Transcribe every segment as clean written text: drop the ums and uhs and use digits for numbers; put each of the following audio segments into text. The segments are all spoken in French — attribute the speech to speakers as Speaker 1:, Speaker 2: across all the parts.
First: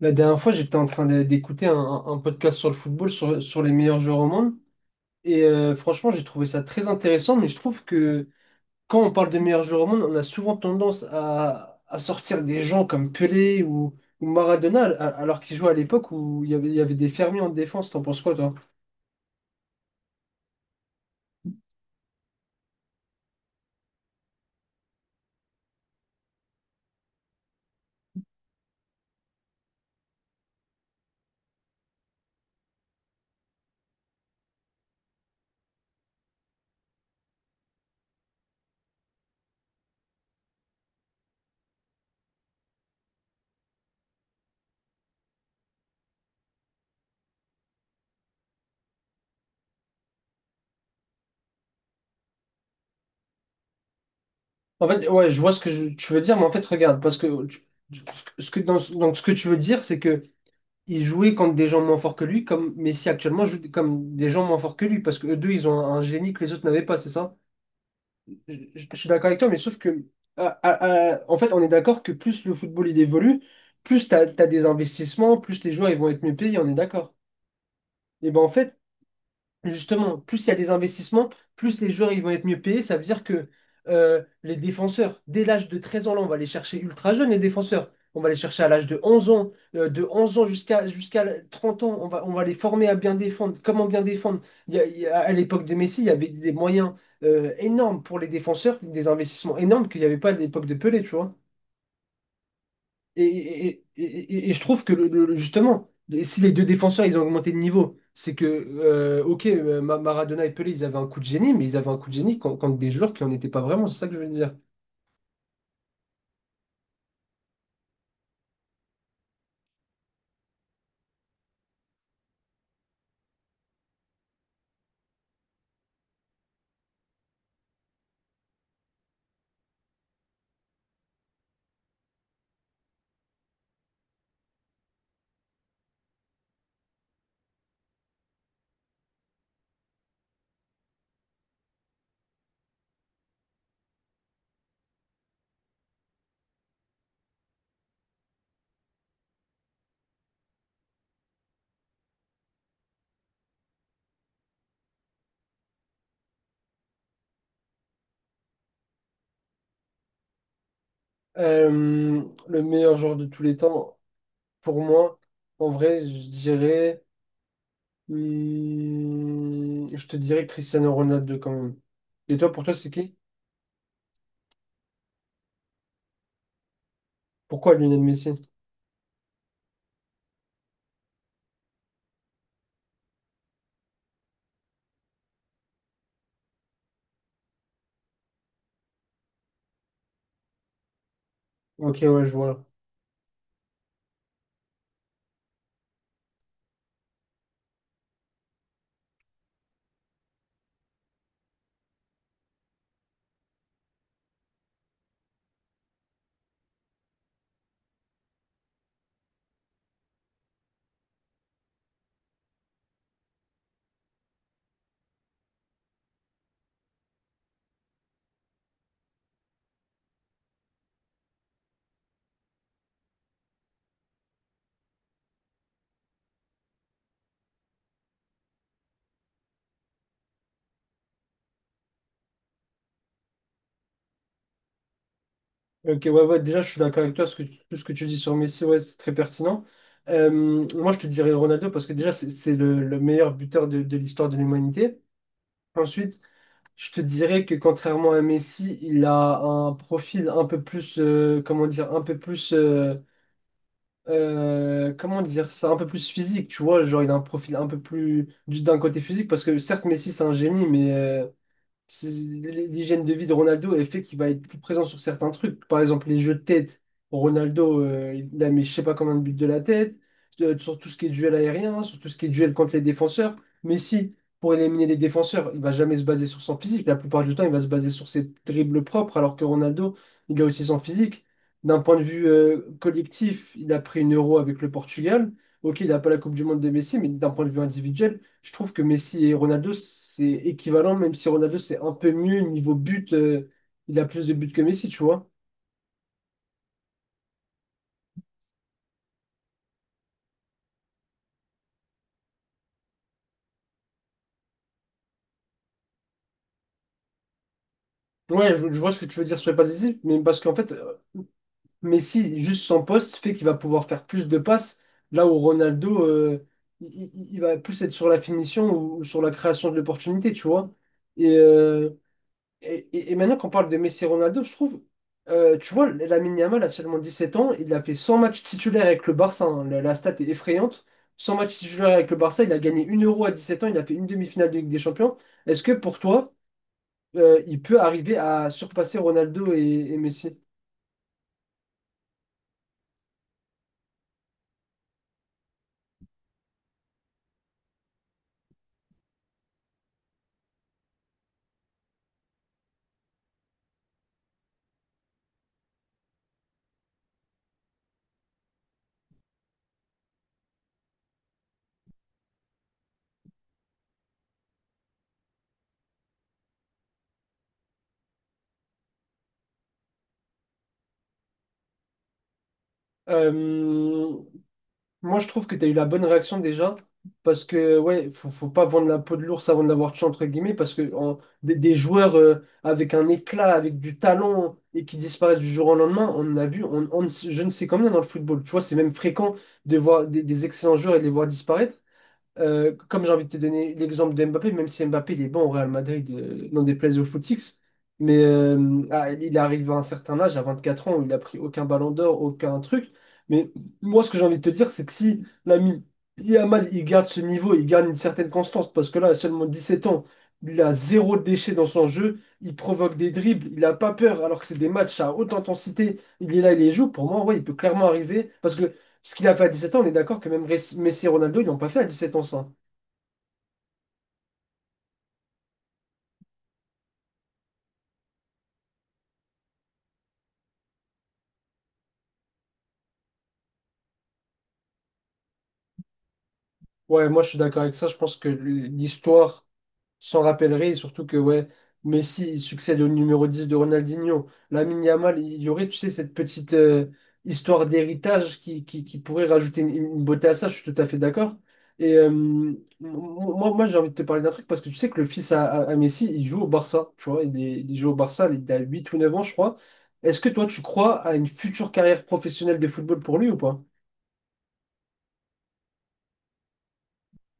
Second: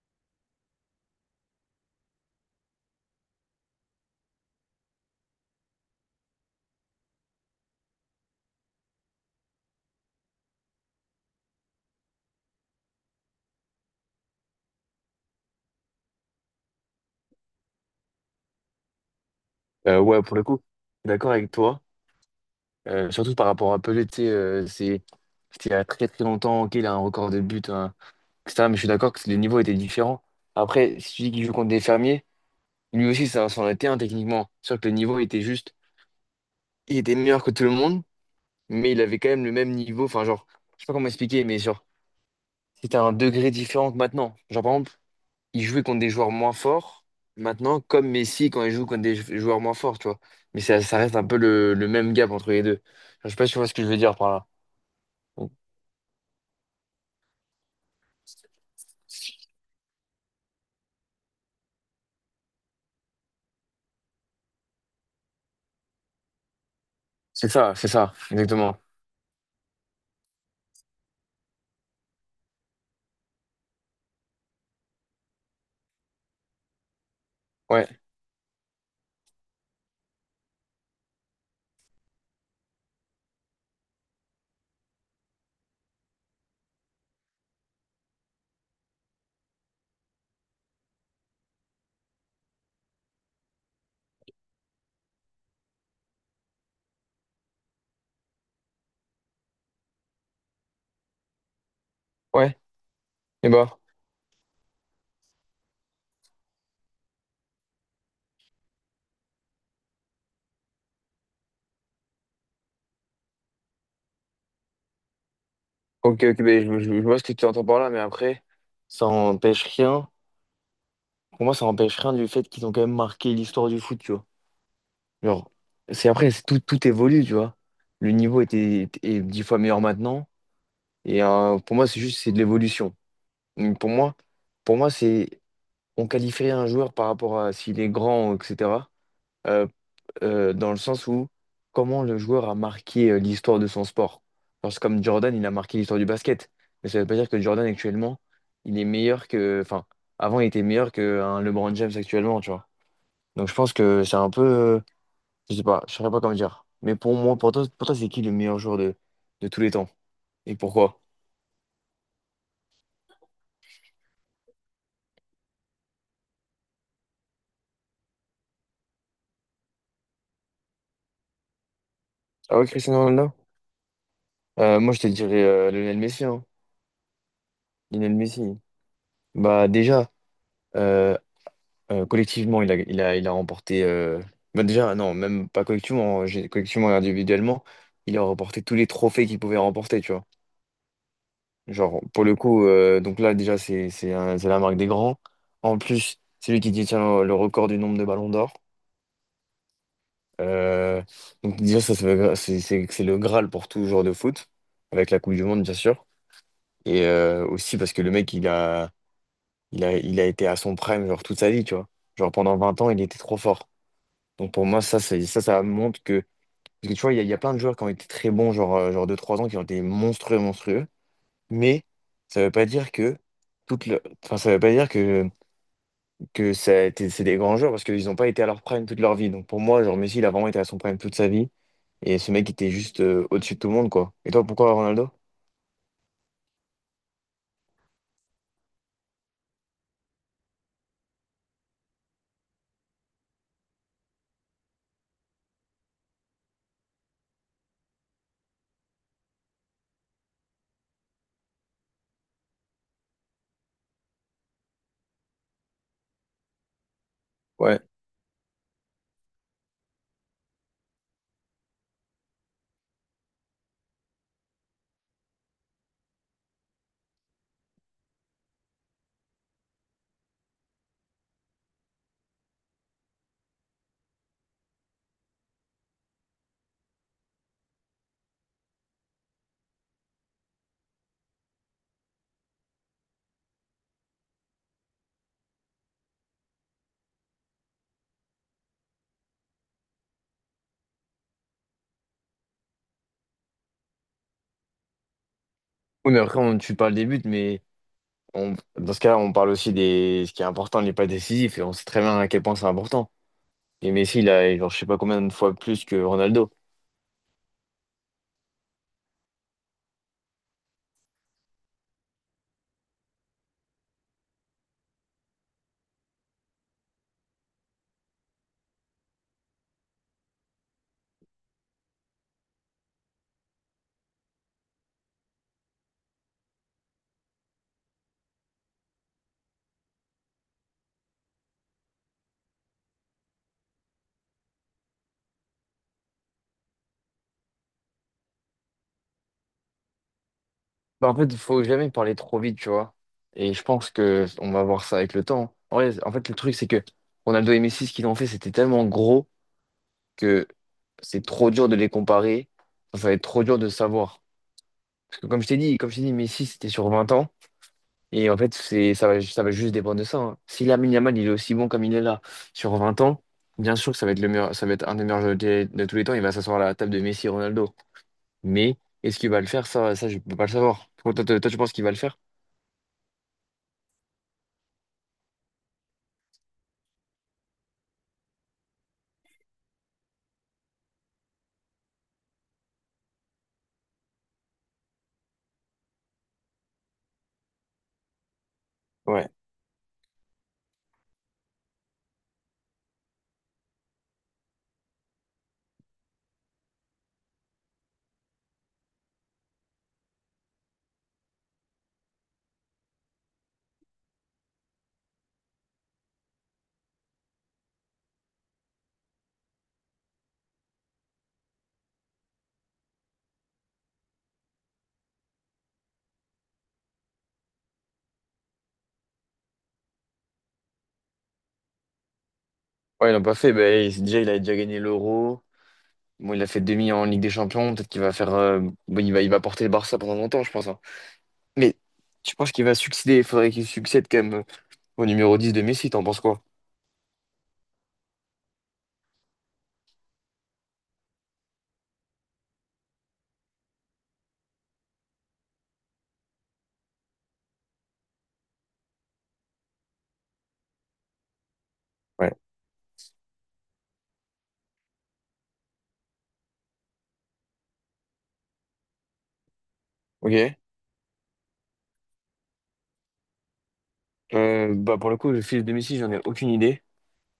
Speaker 1: La dernière fois, j'étais en train d'écouter un podcast sur le football, sur les meilleurs joueurs au monde. Franchement, j'ai trouvé ça très intéressant, mais je trouve que quand on parle de meilleurs joueurs au monde, on a souvent tendance à sortir des gens comme Pelé ou Maradona, alors qu'ils jouaient à l'époque où il y avait des fermiers en défense. T'en penses quoi, toi?
Speaker 2: Ouais, pour le coup, je suis d'accord avec toi. Surtout par rapport à Pelé, tu sais, c'était il y a très très longtemps qu'il a un record de buts, hein, etc. Mais je suis d'accord que le niveau était différent. Après, si tu dis qu'il joue contre des fermiers, lui aussi, ça s'en était un techniquement. C'est sûr que le niveau était juste. Il était meilleur que tout le monde, mais il avait quand même le même niveau. Enfin, genre, je sais pas comment expliquer, mais genre, c'était un degré différent que maintenant. Genre, par exemple, il jouait contre des joueurs moins forts. Maintenant, comme Messi quand il joue contre des joueurs moins forts, tu vois. Mais ça reste un peu le même gap entre les deux. Je sais pas si tu vois ce que je veux dire par là.
Speaker 1: En fait, ouais, je vois
Speaker 2: Donc,
Speaker 1: ce que tu veux dire, mais en fait, regarde, parce que tu- ce que, ce que tu veux dire, c'est que il jouait contre des gens moins forts que lui, comme Messi actuellement joue comme des gens moins forts que lui, parce que eux deux, ils ont un génie que les autres n'avaient pas, c'est ça?
Speaker 2: c'est ça, c'est ça, exactement.
Speaker 1: Je suis d'accord avec toi, mais sauf que, en fait, on est d'accord que plus le football il évolue, plus t'as des investissements, plus les joueurs ils vont être mieux payés, on est d'accord.
Speaker 2: Ouais,
Speaker 1: Et ben en fait, justement, plus il y a des investissements, plus les joueurs ils vont être mieux payés. Ça veut dire que les défenseurs, dès l'âge de 13 ans, là, on va les chercher ultra jeunes, les défenseurs. On va les chercher à l'âge de 11 ans, de 11 ans jusqu'à 30 ans. On va les former à bien défendre. Comment bien défendre? À l'époque de Messi, il y avait des moyens énormes pour les défenseurs, des investissements énormes qu'il n'y avait pas à l'époque de Pelé, tu vois.
Speaker 2: ouais.
Speaker 1: Et,
Speaker 2: Et
Speaker 1: et-
Speaker 2: bah,
Speaker 1: et- et je trouve que justement, si les deux défenseurs ils ont augmenté de niveau, c'est que, ok, Maradona et Pelé, ils avaient un coup de génie, mais ils avaient un coup de génie contre des joueurs qui n'en étaient pas vraiment, c'est ça que je veux dire.
Speaker 2: ok, ok, ben, je vois ce que tu entends par là, mais après, ça empêche rien. Pour moi, ça empêche rien du fait qu'ils ont quand même marqué l'histoire du foot, tu vois. Genre, c'est après, c'est tout, tout évolue, tu vois. Le niveau est dix fois meilleur maintenant. Pour moi, c'est juste, c'est de l'évolution. Donc, pour moi, c'est on qualifierait un joueur par rapport à s'il est grand, etc. euh, dans le sens où comment le joueur a marqué l'histoire de son sport. Genre, c'est comme Jordan, il a marqué l'histoire du basket. Mais ça ne veut pas dire que Jordan actuellement, il est meilleur que. Enfin, avant, il était meilleur qu'un LeBron James actuellement, tu vois. Donc je pense que c'est un peu. Je sais pas, je saurais pas comment dire. Mais pour moi, pour toi, c'est qui le meilleur joueur de tous les temps? Et pourquoi?
Speaker 1: Euh, le meilleur joueur de tous les temps, pour moi, en vrai, je dirais, hmm, je te dirais Cristiano Ronaldo quand même. Et toi,
Speaker 2: Ah
Speaker 1: pour
Speaker 2: ouais,
Speaker 1: toi, c'est
Speaker 2: Cristiano
Speaker 1: qui?
Speaker 2: Ronaldo? Moi, je te dirais Lionel Messi, hein.
Speaker 1: Pourquoi Lionel
Speaker 2: Lionel Messi.
Speaker 1: Messi?
Speaker 2: Bah déjà. euh, collectivement, il a remporté. Bah déjà, non, même pas collectivement, hein, collectivement et individuellement, il a remporté tous les trophées qu'il pouvait remporter, tu vois.
Speaker 1: Ok,
Speaker 2: Genre,
Speaker 1: ouais,
Speaker 2: pour
Speaker 1: je
Speaker 2: le
Speaker 1: vois.
Speaker 2: coup, donc là, déjà, c'est la marque des grands. En plus, c'est lui qui détient le record du nombre de ballons d'or. Euh, donc, déjà, ça veut- c'est le Graal pour tout joueur de foot, avec la Coupe du Monde, bien sûr. Aussi parce que le mec, il a été à son prime, genre, toute sa vie, tu vois. Genre, pendant 20 ans, il était trop fort. Donc pour moi, ça montre que. Parce que tu vois, il y a plein de joueurs qui ont été très bons, genre, genre deux trois ans, qui ont été monstrueux, monstrueux. Mais ça veut pas dire que. Toute le... enfin, ça veut pas dire que, c'est des grands joueurs parce qu'ils n'ont pas été à leur prime toute leur vie. Donc pour moi, genre Messi, il a vraiment été à son prime toute sa vie. Et ce mec était juste au-dessus de tout le monde, quoi. Et toi, pourquoi Ronaldo?
Speaker 1: Ok, ouais, ouais, déjà, je suis d'accord avec toi. Ce que, tout ce que tu dis sur Messi, ouais, c'est très pertinent. Moi, je te dirais Ronaldo parce que déjà, c'est le meilleur buteur de l'histoire de l'humanité. Ensuite, je te dirais que contrairement à Messi, il a un profil un peu plus, comment dire, un peu plus comment dire ça, un peu plus physique, tu vois, genre il a un profil un peu
Speaker 2: Ouais.
Speaker 1: plus d'un côté physique, parce que certes Messi c'est un génie, mais l'hygiène de vie de Ronaldo, elle fait qu'il va être plus présent sur certains trucs. Par exemple, les jeux de tête. Ronaldo, il a mis je sais pas combien de buts de la tête, sur tout ce qui est duel aérien, sur tout ce qui est duel contre les défenseurs. Mais si, pour éliminer les défenseurs, il va jamais se baser sur son physique. La plupart du temps, il va se baser sur ses dribbles propres, alors que Ronaldo, il a aussi son physique. D'un point de vue collectif, il a pris une euro avec le Portugal. Ok, il n'a pas la Coupe du Monde de Messi, mais d'un point de vue individuel, je trouve que Messi et Ronaldo, c'est équivalent, même si Ronaldo, c'est un peu mieux niveau but. Il a plus de buts que Messi, tu vois.
Speaker 2: Oui, mais après, on, tu parles des buts, mais dans ce cas-là, on parle aussi des ce qui est important n'est pas décisif. Et on sait très bien à quel point c'est important. Et Messi, il a, genre, je sais pas combien de fois plus que Ronaldo.
Speaker 1: Ouais, je vois ce que tu veux dire sur les passes décisives, mais parce qu'en fait, Messi, juste son poste, fait qu'il va pouvoir faire plus de passes, là où Ronaldo, il va plus être sur la finition ou sur la création de l'opportunité, tu vois. Et, euh, et maintenant qu'on parle de Messi et Ronaldo, je trouve, tu vois, Lamine Yamal a seulement 17 ans, il a fait 100 matchs titulaires avec le Barça, hein. La stat est effrayante. 100 matchs titulaires avec le Barça, il a gagné une Euro à 17 ans, il a fait une demi-finale de Ligue des Champions. Est-ce que pour toi, il peut arriver à surpasser Ronaldo et Messi?
Speaker 2: Bah, en fait, il faut jamais parler trop vite, tu vois. Et je pense que on va voir ça avec le temps. En vrai, en fait, le truc, c'est que Ronaldo et Messi, ce qu'ils ont fait, c'était tellement gros que c'est trop dur de les comparer. Enfin, ça va être trop dur de savoir. Parce que comme je t'ai dit, Messi, c'était sur 20 ans. Et en fait, ça va juste dépendre de ça. Hein. Si Lamine Yamal, il est aussi bon comme il est là sur 20 ans, bien sûr que ça va être un des meilleurs joueurs de tous les temps. Il va s'asseoir à la table de Messi et Ronaldo. Mais est-ce qu'il va le faire? Ça, je peux pas le savoir. Toi, toi, tu penses qu'il va le faire?
Speaker 1: Euh, Moi, je trouve que tu as eu la bonne réaction déjà, parce que, ouais, faut pas vendre la peau de l'ours avant de l'avoir tué, entre guillemets, parce que des, joueurs avec un éclat, avec du talent, et qui disparaissent du jour au lendemain, on en a vu, on ne je ne sais combien dans le football. Tu vois, c'est même
Speaker 2: Ouais.
Speaker 1: fréquent de voir des excellents joueurs et de les voir disparaître. Comme j'ai envie de te donner l'exemple de Mbappé, même si Mbappé il est bon au Real Madrid, n'en déplaise au footix, mais il arrive à un certain âge, à 24 ans, où il a pris aucun ballon d'or, aucun truc. Mais moi, ce que j'ai envie de te dire, c'est que si l'ami Yamal il garde ce niveau, il garde une certaine constance, parce que là, à seulement 17 ans, il a zéro déchet dans son jeu, il provoque des dribbles, il n'a pas peur, alors que c'est des matchs à haute intensité, il est là, il les joue. Pour moi, ouais, il peut clairement arriver, parce que ce qu'il a fait à 17 ans, on est d'accord que même Messi et Ronaldo, ils l'ont pas fait à 17 ans, ça.
Speaker 2: Ouais, ils l'ont pas fait. Ben, déjà, il a déjà gagné l'Euro. Bon, il a fait demi en Ligue des Champions. Peut-être qu'il va faire. Bon, il va porter le Barça pendant longtemps, je pense. Hein. Mais tu penses qu'il va succéder? Il faudrait qu'il succède quand même au numéro 10 de Messi. T'en penses quoi?
Speaker 1: Ouais, moi je suis d'accord avec ça. Je pense que l'histoire s'en rappellerait, et surtout que ouais, Messi il succède au numéro 10 de Ronaldinho. Lamine Yamal, il y aurait, tu sais, cette petite histoire d'héritage qui pourrait rajouter une beauté à ça, je suis tout à fait d'accord.
Speaker 2: Ouais.
Speaker 1: Moi, j'ai envie de te parler d'un truc parce que tu sais que le fils à Messi, il joue au Barça, tu vois, il joue au Barça, il a 8 ou 9 ans, je crois. Est-ce que toi,
Speaker 2: Ok.
Speaker 1: tu crois à une future carrière professionnelle de football pour lui ou pas?
Speaker 2: Bah, pour le coup, le fils de Messi, j'en ai aucune idée.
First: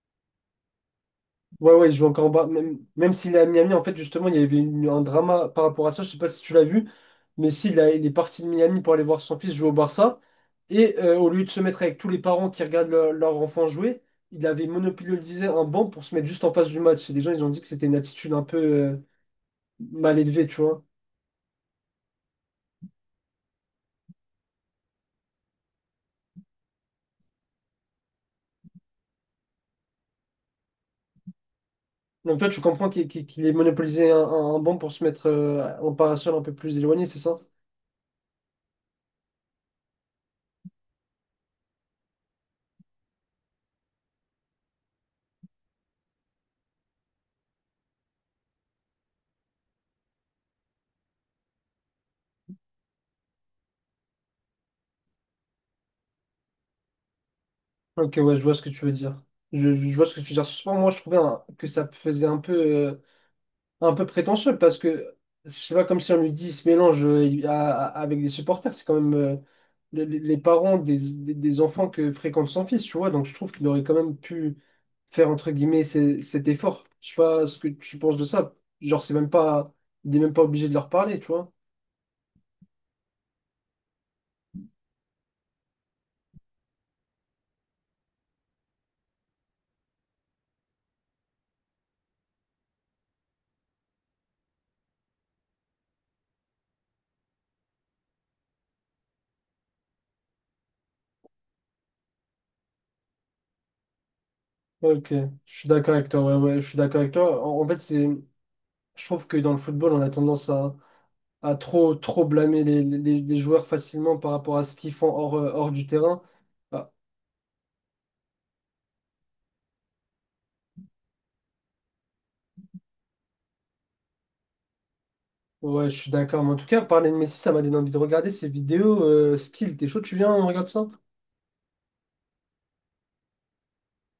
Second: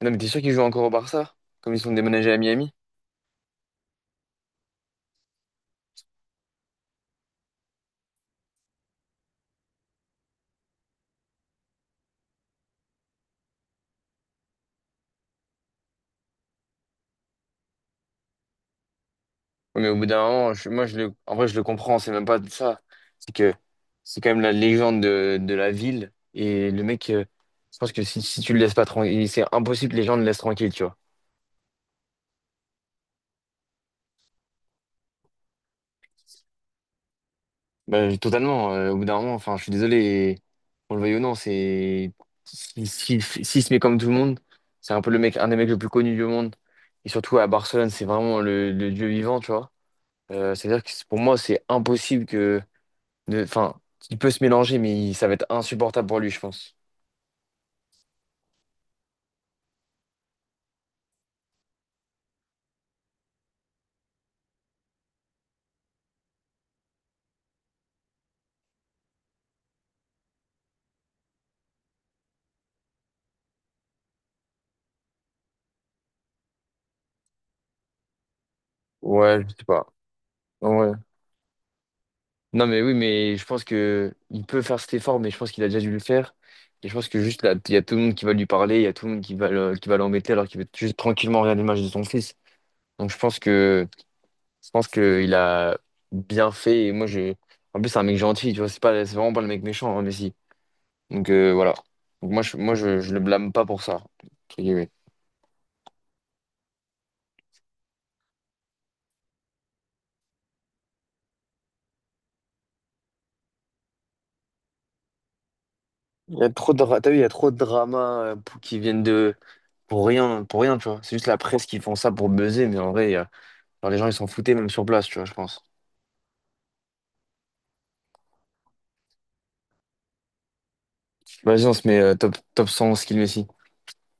Speaker 2: Ah non, mais t'es sûr qu'il joue encore au Barça?
Speaker 1: Ouais,
Speaker 2: Comme ils
Speaker 1: ouais,
Speaker 2: sont
Speaker 1: il joue encore en
Speaker 2: déménagés à
Speaker 1: bas.
Speaker 2: Miami?
Speaker 1: Même s'il est à Miami, en fait, justement, il y avait un drama par rapport à ça. Je sais pas si tu l'as vu, mais il est parti de Miami pour aller voir son fils jouer au Barça. Et au lieu de se mettre avec tous les parents qui regardent leur enfant jouer, il avait monopolisé un banc pour se mettre juste en face du match. Et les gens, ils ont dit que c'était une attitude un peu
Speaker 2: Oui, mais au bout
Speaker 1: mal
Speaker 2: d'un
Speaker 1: élevée,
Speaker 2: moment,
Speaker 1: tu vois.
Speaker 2: moi, en vrai, je le comprends, c'est même pas de ça. C'est que c'est quand même la légende de la ville. Et le mec, je pense que si tu le laisses pas tranquille, c'est impossible que les gens le laissent tranquille, tu vois.
Speaker 1: Donc toi, tu comprends qu'il ait monopolisé un banc pour se mettre en parasol un peu plus éloigné, c'est ça?
Speaker 2: Bah, totalement, au bout d'un moment, enfin, je suis désolé, et on le veuille ou non, c'est. S'il si- si- S'il se met comme tout le monde, c'est un peu le mec, un des mecs le plus connu du monde. Et surtout à Barcelone, c'est vraiment le dieu vivant, tu vois. C'est-à-dire que c'est- pour moi, c'est impossible que. De- Enfin, il peut se mélanger, mais ça va être insupportable pour lui, je pense.
Speaker 1: Ok, ouais, je vois ce que tu veux dire. Je vois ce que tu veux dire. Souvent, moi, je trouvais que ça faisait un peu. Un peu prétentieux parce que c'est pas comme si on lui dit il se mélange avec des supporters, c'est quand même les parents des, des enfants que fréquente son fils, tu vois, donc je trouve qu'il aurait quand même pu faire entre guillemets cet effort. Je sais pas ce que tu penses de ça. Genre, c'est même
Speaker 2: Ouais, je sais
Speaker 1: pas,
Speaker 2: pas.
Speaker 1: il est même pas obligé de leur
Speaker 2: Ouais.
Speaker 1: parler, tu vois.
Speaker 2: Non, mais oui, mais je pense que il peut faire cet effort, mais je pense qu'il a déjà dû le faire. Et je pense que juste là, il y a tout le monde qui va lui parler, il y a tout le monde qui va qui va l'embêter alors qu'il veut juste tranquillement regarder le match de son fils. Donc je pense que il a bien fait. Et moi, je en plus c'est un mec gentil, tu vois, c'est vraiment pas le mec méchant, hein, Messi. Donc voilà. Donc moi, je le blâme pas pour ça. Entre guillemets.
Speaker 1: Ok, je suis d'accord avec toi. Ouais, ouais, je suis d'accord avec toi. En fait, c'est, je trouve que dans le football, on a tendance à trop blâmer les, les joueurs facilement par rapport à ce qu'ils font hors, hors du terrain.
Speaker 2: Il y a trop de,
Speaker 1: Ah,
Speaker 2: t'as vu, il y a trop de dramas pour- qui viennent de... pour rien, tu vois. C'est juste la presse qui font ça pour buzzer, mais en vrai, genre, les gens, ils s'en foutaient même sur place, tu vois, je pense.
Speaker 1: ouais, je suis d'accord. Mais en tout cas, parler de Messi, ça m'a donné envie de regarder ses vidéos skill. T'es chaud, tu viens, on regarde ça?
Speaker 2: Vas-y, on se met top 100 skill Messi.